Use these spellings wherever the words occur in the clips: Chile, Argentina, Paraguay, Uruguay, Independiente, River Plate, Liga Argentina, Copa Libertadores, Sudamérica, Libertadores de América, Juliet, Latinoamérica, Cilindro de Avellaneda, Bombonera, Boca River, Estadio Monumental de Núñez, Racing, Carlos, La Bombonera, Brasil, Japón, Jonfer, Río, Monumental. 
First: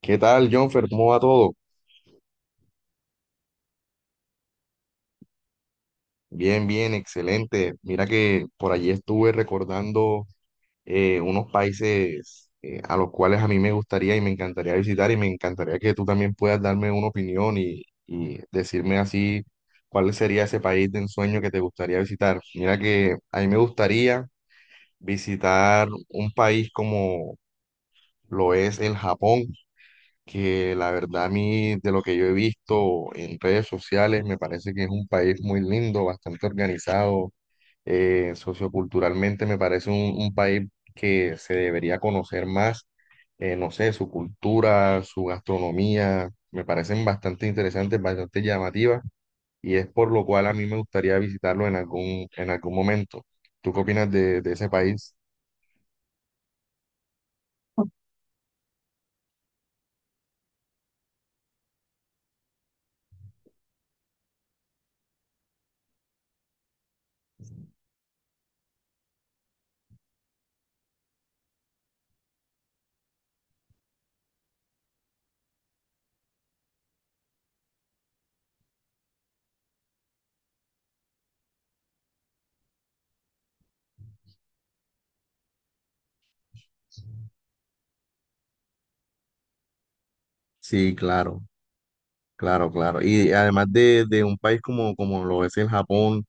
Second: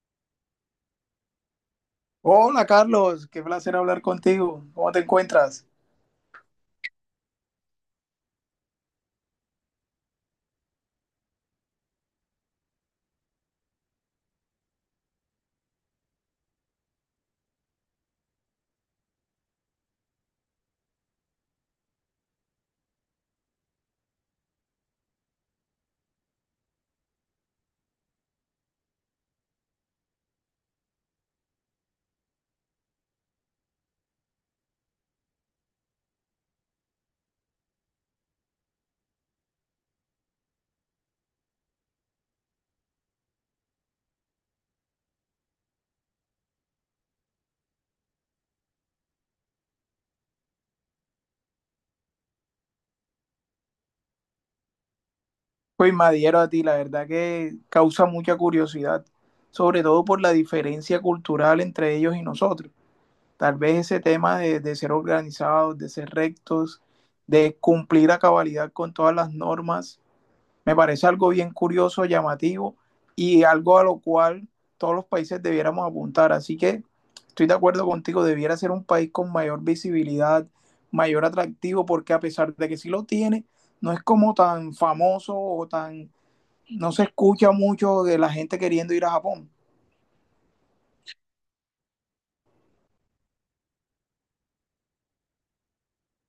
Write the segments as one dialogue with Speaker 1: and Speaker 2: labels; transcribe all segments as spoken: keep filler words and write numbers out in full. Speaker 1: ¿Qué tal, Jonfer? ¿Cómo va todo?
Speaker 2: Hola Carlos, qué placer hablar contigo. ¿Cómo te encuentras?
Speaker 1: Bien, bien, excelente. Mira que por allí estuve recordando eh, unos países eh, a los cuales a mí me gustaría y me encantaría visitar y me encantaría que tú también puedas darme una opinión y, y decirme así cuál sería ese país de ensueño que te gustaría visitar. Mira que a mí me gustaría visitar un país como lo es el Japón, que la verdad a mí, de lo que yo he visto en redes sociales, me parece que es un país muy lindo, bastante organizado, eh, socioculturalmente me parece un, un país que se debería conocer más, eh, no sé, su cultura, su gastronomía, me parecen bastante interesantes, bastante llamativas, y es por lo cual a mí me gustaría visitarlo en algún, en algún momento. ¿Tú qué opinas de, de ese país?
Speaker 2: Pues me adhiero a ti, la verdad que causa mucha curiosidad, sobre todo por la diferencia cultural entre ellos y nosotros. Tal vez ese tema de, de ser organizados, de ser rectos, de cumplir a cabalidad con todas las normas. Me parece algo bien curioso, llamativo y algo a lo cual todos los países debiéramos apuntar. Así que estoy de acuerdo contigo, debiera ser un país con mayor visibilidad, mayor atractivo, porque a pesar de que sí lo tiene, no es como tan famoso o tan, no se escucha mucho de la gente queriendo ir a Japón.
Speaker 1: Sí, claro, claro, claro. Y además de, de un país como, como lo es el Japón,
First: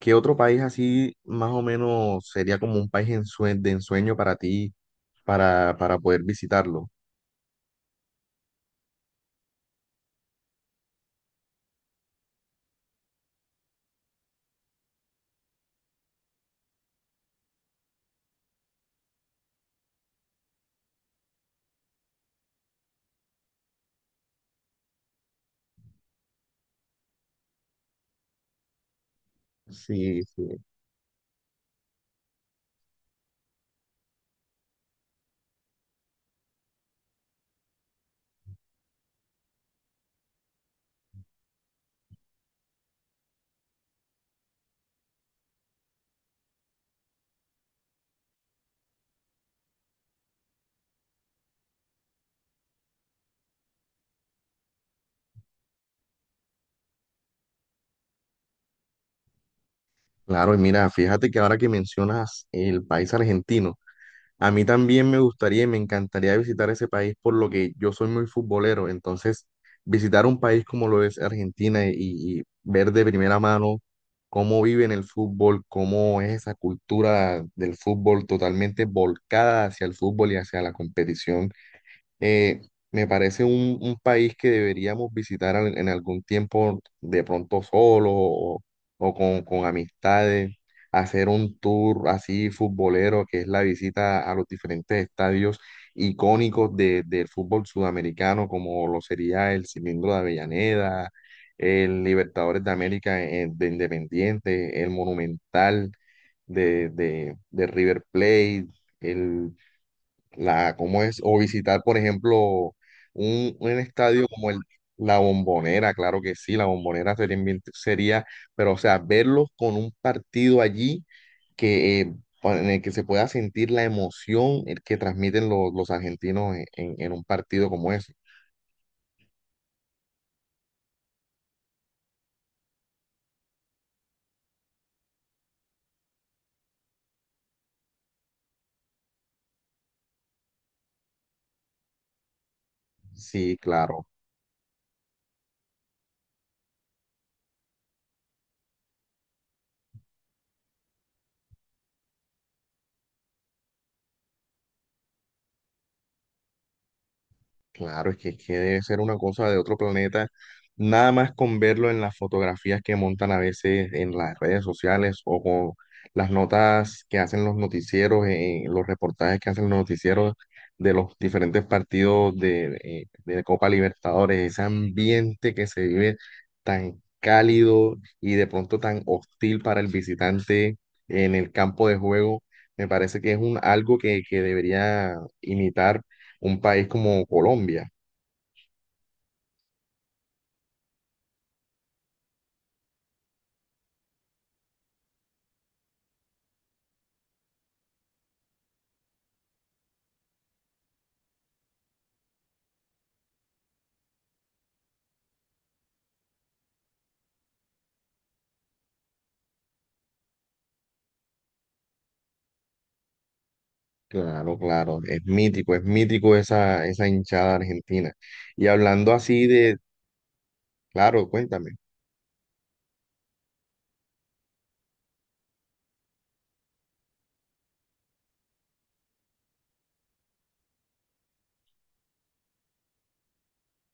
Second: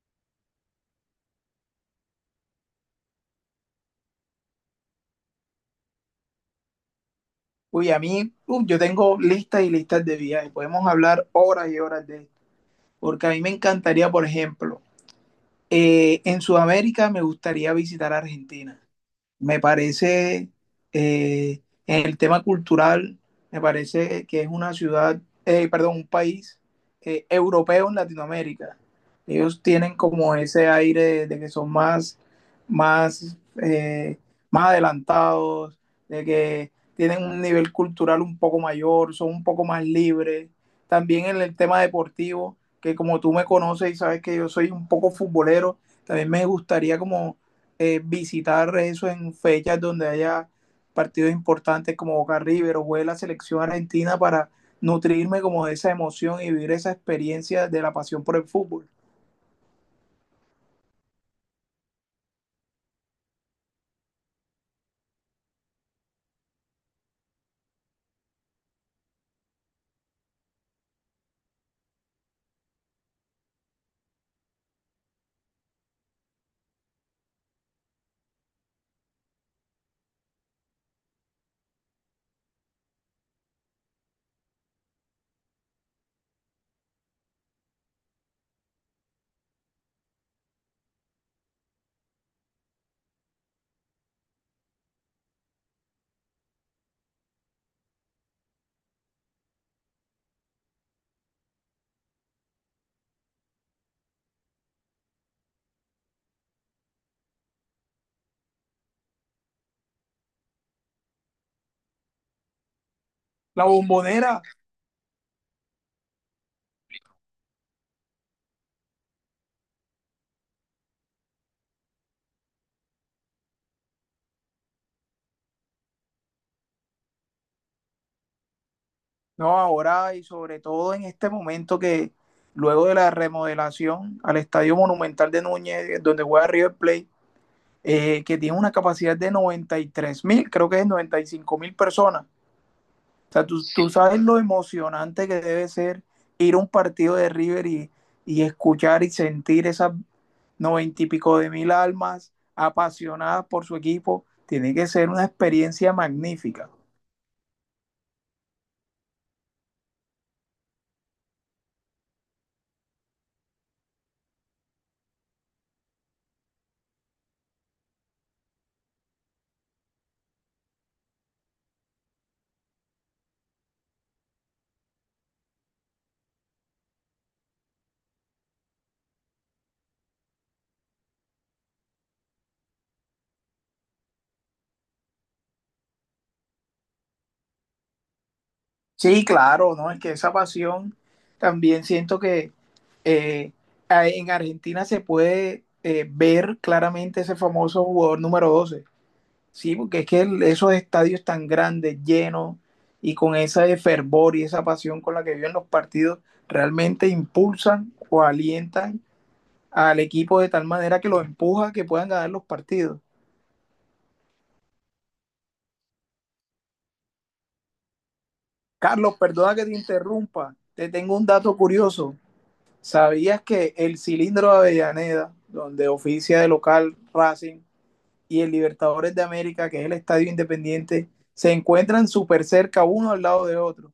Speaker 1: ¿qué otro país así más o menos sería como un país ensue- de ensueño para ti, para, para poder visitarlo?
Speaker 2: Uy, a mí, uy, yo tengo listas y listas de viajes, podemos hablar horas y horas de esto, porque a mí me encantaría, por ejemplo, eh, en Sudamérica me gustaría visitar Argentina. Me parece, eh, en el tema cultural, me parece que es una ciudad, eh, perdón, un país eh, europeo en Latinoamérica. Ellos tienen
Speaker 1: Sí,
Speaker 2: como
Speaker 1: sí.
Speaker 2: ese aire de, de que son más, más, eh, más adelantados, de que tienen un nivel cultural un poco mayor, son un poco más libres. También en el tema deportivo, que como tú me conoces y sabes que yo soy un poco futbolero, también me gustaría como eh, visitar eso en fechas donde haya partidos importantes como Boca River o juegue la selección argentina para nutrirme como de esa emoción y vivir esa experiencia de la pasión por el fútbol.
Speaker 1: Claro, y mira, fíjate que ahora que mencionas el país argentino, a mí también me gustaría y me encantaría visitar ese país por lo que yo soy muy futbolero, entonces visitar un país como lo es Argentina y, y ver de primera mano cómo viven el fútbol, cómo es esa cultura del fútbol totalmente volcada hacia el fútbol y hacia la competición. Eh, Me parece un, un país que deberíamos visitar al- en algún tiempo, de pronto solo o, o con, con amistades, hacer un tour así futbolero, que es la visita a los diferentes estadios icónicos de- del fútbol sudamericano, como lo sería el Cilindro de Avellaneda, el Libertadores de América, eh, de Independiente, el Monumental de, de de River Plate, el la, cómo es, o visitar, por ejemplo, un,
Speaker 2: La
Speaker 1: un estadio
Speaker 2: bombonera.
Speaker 1: como el, la Bombonera, claro que sí, la Bombonera sería, bien- sería, pero o sea, verlos con un partido allí que, eh, pa- en el que se pueda sentir la emoción eh, que transmiten los, los argentinos en, en- en un partido como ese.
Speaker 2: No, ahora y sobre todo en este momento que luego de la remodelación al Estadio Monumental de Núñez, donde juega River Plate, eh, que tiene una capacidad de noventa y tres mil, creo que es noventa y cinco mil personas. O sea, tú,
Speaker 1: Sí,
Speaker 2: tú
Speaker 1: claro.
Speaker 2: sabes lo emocionante que debe ser ir a un partido de River y, y escuchar y sentir esas noventa y pico de mil almas apasionadas por su equipo. Tiene que ser una experiencia magnífica.
Speaker 1: Claro, es que, es que debe ser una cosa de otro planeta, nada más con verlo en las fotografías que montan a veces en las redes sociales o con las notas que hacen los noticieros, eh, eh, los reportajes que hacen los noticieros de los diferentes partidos de, eh, de Copa Libertadores, ese ambiente que se vive tan cálido y de pronto tan hostil para el visitante en el campo de juego, me parece que es un, algo que, que debería imitar un país como Colombia.
Speaker 2: Sí, claro, ¿no? Es que esa pasión también siento que eh, en Argentina se puede eh, ver claramente ese famoso jugador número doce. Sí, porque es que el- esos estadios tan grandes, llenos y con ese fervor y esa pasión con la que viven los partidos, realmente impulsan o alientan al equipo de tal manera que los empuja a que puedan ganar los partidos.
Speaker 1: Claro, claro, es mítico, es mítico esa, esa hinchada argentina. Y hablando
Speaker 2: Carlos,
Speaker 1: así
Speaker 2: perdona que te
Speaker 1: de,
Speaker 2: interrumpa, te tengo un
Speaker 1: claro,
Speaker 2: dato
Speaker 1: cuéntame.
Speaker 2: curioso. ¿Sabías que el Cilindro de Avellaneda, donde oficia de local Racing, y el Libertadores de América, que es el estadio independiente, se encuentran súper cerca uno al lado de otro?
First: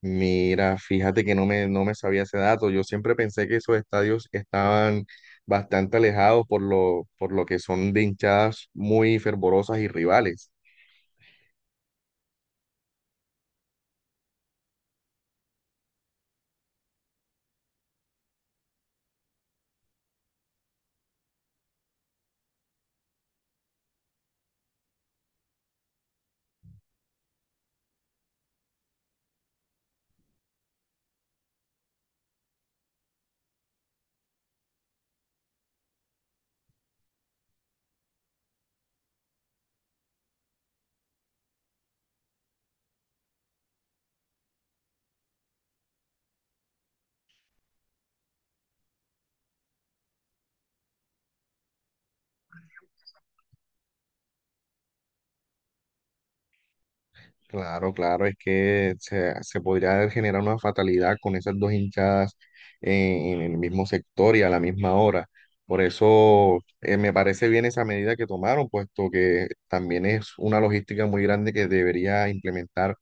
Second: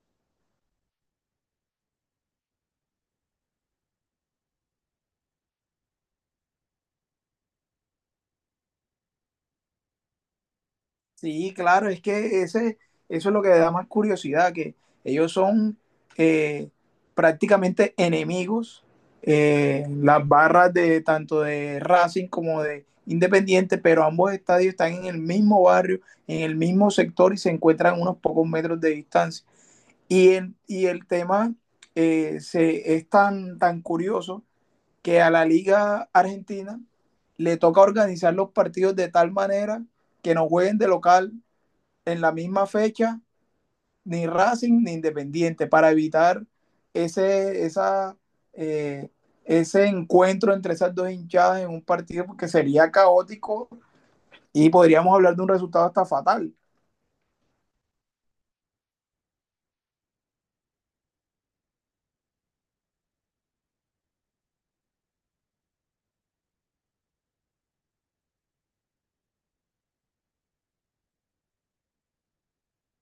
Speaker 1: Mira, fíjate que no me, no me sabía ese dato. Yo siempre pensé que esos estadios estaban bastante alejados por lo, por lo que son de hinchadas muy fervorosas y rivales.
Speaker 2: Sí, claro, es que ese, eso es lo que da más curiosidad, que ellos son eh, prácticamente enemigos, eh, las barras de tanto de Racing como de Independiente, pero ambos estadios están en el mismo barrio, en el mismo sector y se encuentran a unos pocos metros de distancia. Y el, y el tema eh, se, es tan, tan curioso que a la Liga Argentina le toca organizar los partidos de tal manera que no jueguen de local en la misma fecha ni Racing ni Independiente para evitar ese, esa, eh, ese encuentro entre esas dos hinchadas en un partido porque sería caótico y podríamos hablar de un resultado hasta fatal.
Speaker 1: Claro, claro, es que se, se podría generar una fatalidad con esas dos hinchadas eh, en, el mismo sector y a la misma hora. Por eso eh, me parece bien esa medida que tomaron, puesto que también es una logística muy grande que debería implementar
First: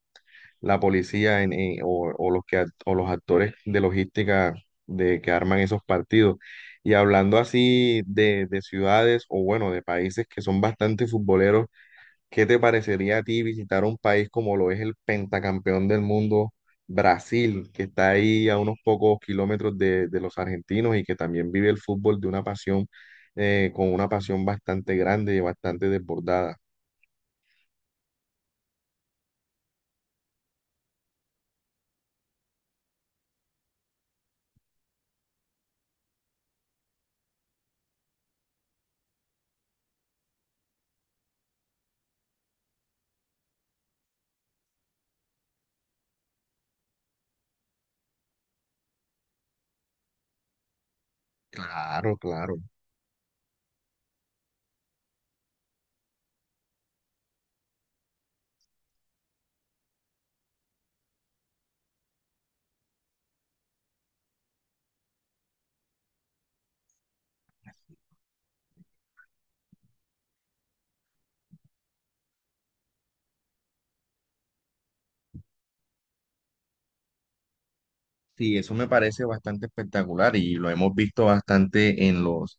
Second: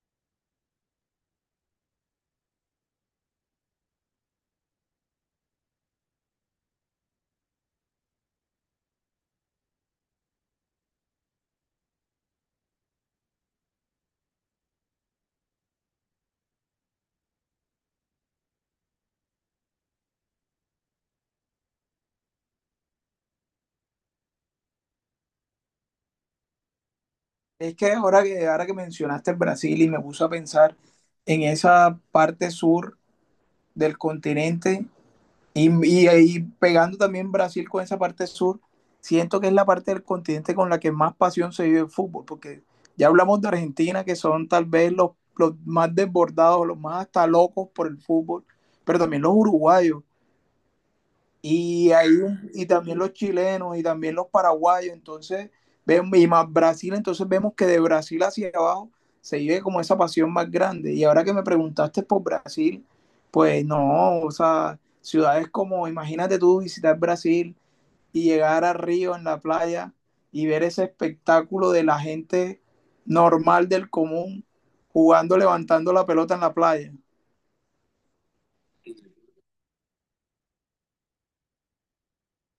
Speaker 1: la policía en, en- o, o los que, act- o los actores de logística de que arman esos partidos. Y hablando así de, de ciudades o bueno, de países que son bastante futboleros, ¿qué te parecería a ti visitar un país como lo es el pentacampeón del mundo, Brasil, que está ahí a unos pocos kilómetros de, de los argentinos y que también vive el fútbol de una pasión, eh, con una pasión bastante grande y bastante desbordada?
Speaker 2: Es que ahora que, ahora que mencionaste el Brasil y me puse a pensar en esa parte sur del continente. Y, y ahí pegando también Brasil con esa parte sur, siento que es la parte del continente con la que más pasión se vive el fútbol, porque ya hablamos de Argentina, que son tal vez los, los más desbordados, los más hasta locos por el fútbol, pero también los uruguayos y, hay
Speaker 1: Claro,
Speaker 2: un-
Speaker 1: claro.
Speaker 2: y también los chilenos y también los paraguayos, entonces, vemos, y más Brasil, entonces vemos que de Brasil hacia abajo se vive como esa pasión más grande. Y ahora que me preguntaste por Brasil, pues no, o sea, ciudades como, imagínate tú visitar Brasil y llegar a Río en la playa y ver ese espectáculo de la gente normal del común jugando, levantando la pelota en la playa.
Speaker 1: Sí, eso me parece bastante espectacular y lo hemos visto bastante en los,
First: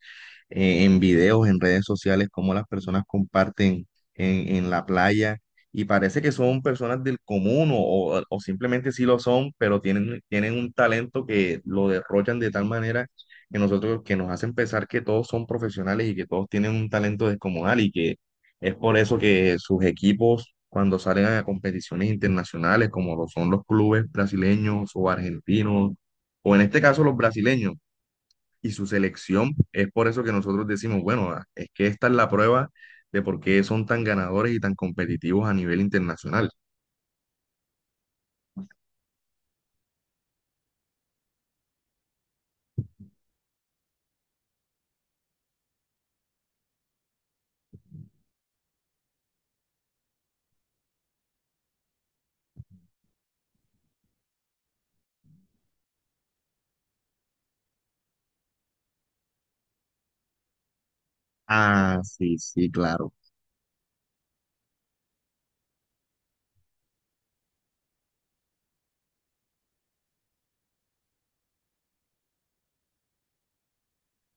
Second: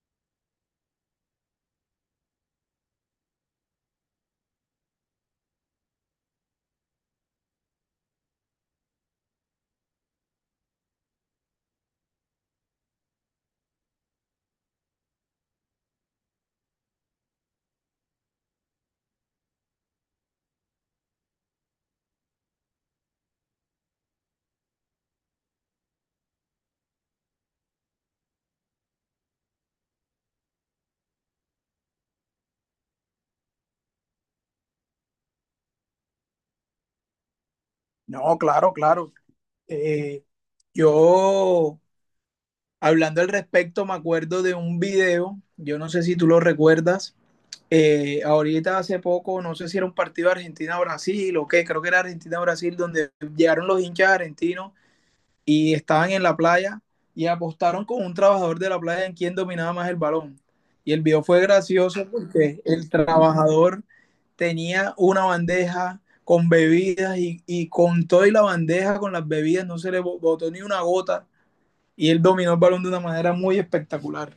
Speaker 1: eh, en videos, en redes sociales, cómo las personas comparten en, en la playa y parece que son personas del común o, o- simplemente sí lo son, pero tienen, tienen un talento que lo derrochan de tal manera que nosotros, que nos hacen pensar que todos son profesionales y que todos tienen un talento descomunal y que es por eso que sus equipos, cuando salen a competiciones internacionales, como lo son los clubes brasileños o argentinos, o en este caso los brasileños, y su selección, es por eso que nosotros decimos, bueno, ah, es que esta es la prueba de por qué son tan ganadores y tan competitivos a nivel internacional.
Speaker 2: No, claro, claro. Eh, yo Hablando al respecto, me acuerdo de un video, yo no sé si tú lo recuerdas, eh, ahorita hace poco, no sé si era un partido Argentina-Brasil o qué, creo que era Argentina-Brasil, donde llegaron los hinchas argentinos y estaban en la playa y apostaron con un trabajador de la playa en quién dominaba más el balón. Y el video fue
Speaker 1: Ah,
Speaker 2: gracioso
Speaker 1: sí,
Speaker 2: porque
Speaker 1: sí,
Speaker 2: el
Speaker 1: claro,
Speaker 2: trabajador tenía una bandeja con bebidas y, y con todo y la bandeja con las bebidas no se le botó ni una gota y él dominó el balón de una manera muy espectacular.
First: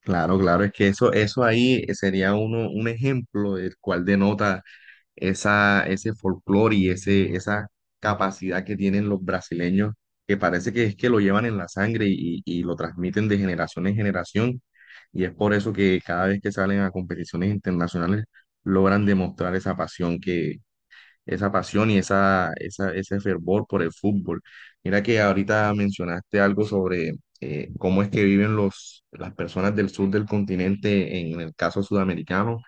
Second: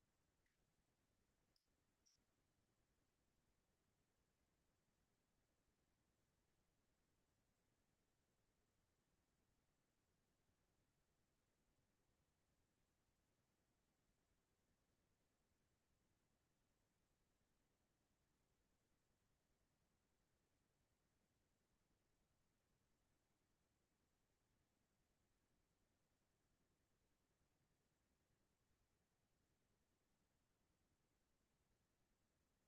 Speaker 1: claro, claro, es que eso, eso ahí sería uno, un ejemplo del cual denota esa, ese folclore y ese, esa capacidad que tienen los brasileños, que parece que es que lo llevan en la sangre y, y lo transmiten de generación en generación. Y es por eso que cada vez que salen a competiciones internacionales logran demostrar esa pasión, esa pasión y esa, esa, ese fervor por el fútbol. Mira que ahorita mencionaste algo sobre eh, cómo es que viven los, las personas del sur del continente en el caso sudamericano.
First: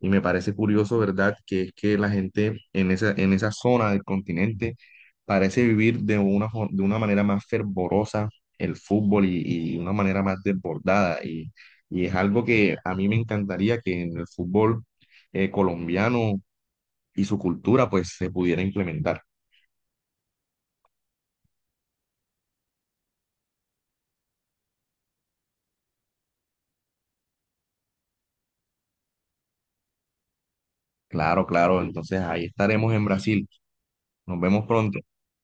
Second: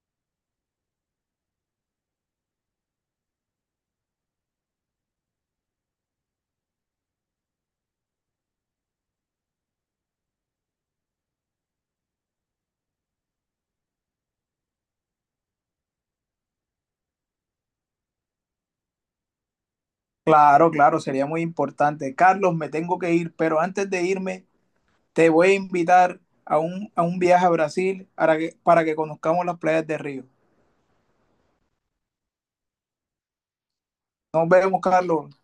Speaker 1: Y me parece curioso, ¿verdad?, que es que la gente en esa, en esa zona del continente parece vivir de una, fo- de una manera más fervorosa el fútbol y, y una manera más desbordada. Y, y es algo que a mí me encantaría que en el fútbol eh, colombiano y su cultura pues se pudiera implementar.
Speaker 2: Claro, claro, sería muy importante. Carlos, me tengo que ir, pero antes de irme, te voy a invitar a un, a un viaje a Brasil para que, para que conozcamos las playas de Río.
Speaker 1: Claro, claro, entonces ahí estaremos en Brasil. Nos
Speaker 2: Nos
Speaker 1: vemos
Speaker 2: vemos,
Speaker 1: pronto.
Speaker 2: Carlos.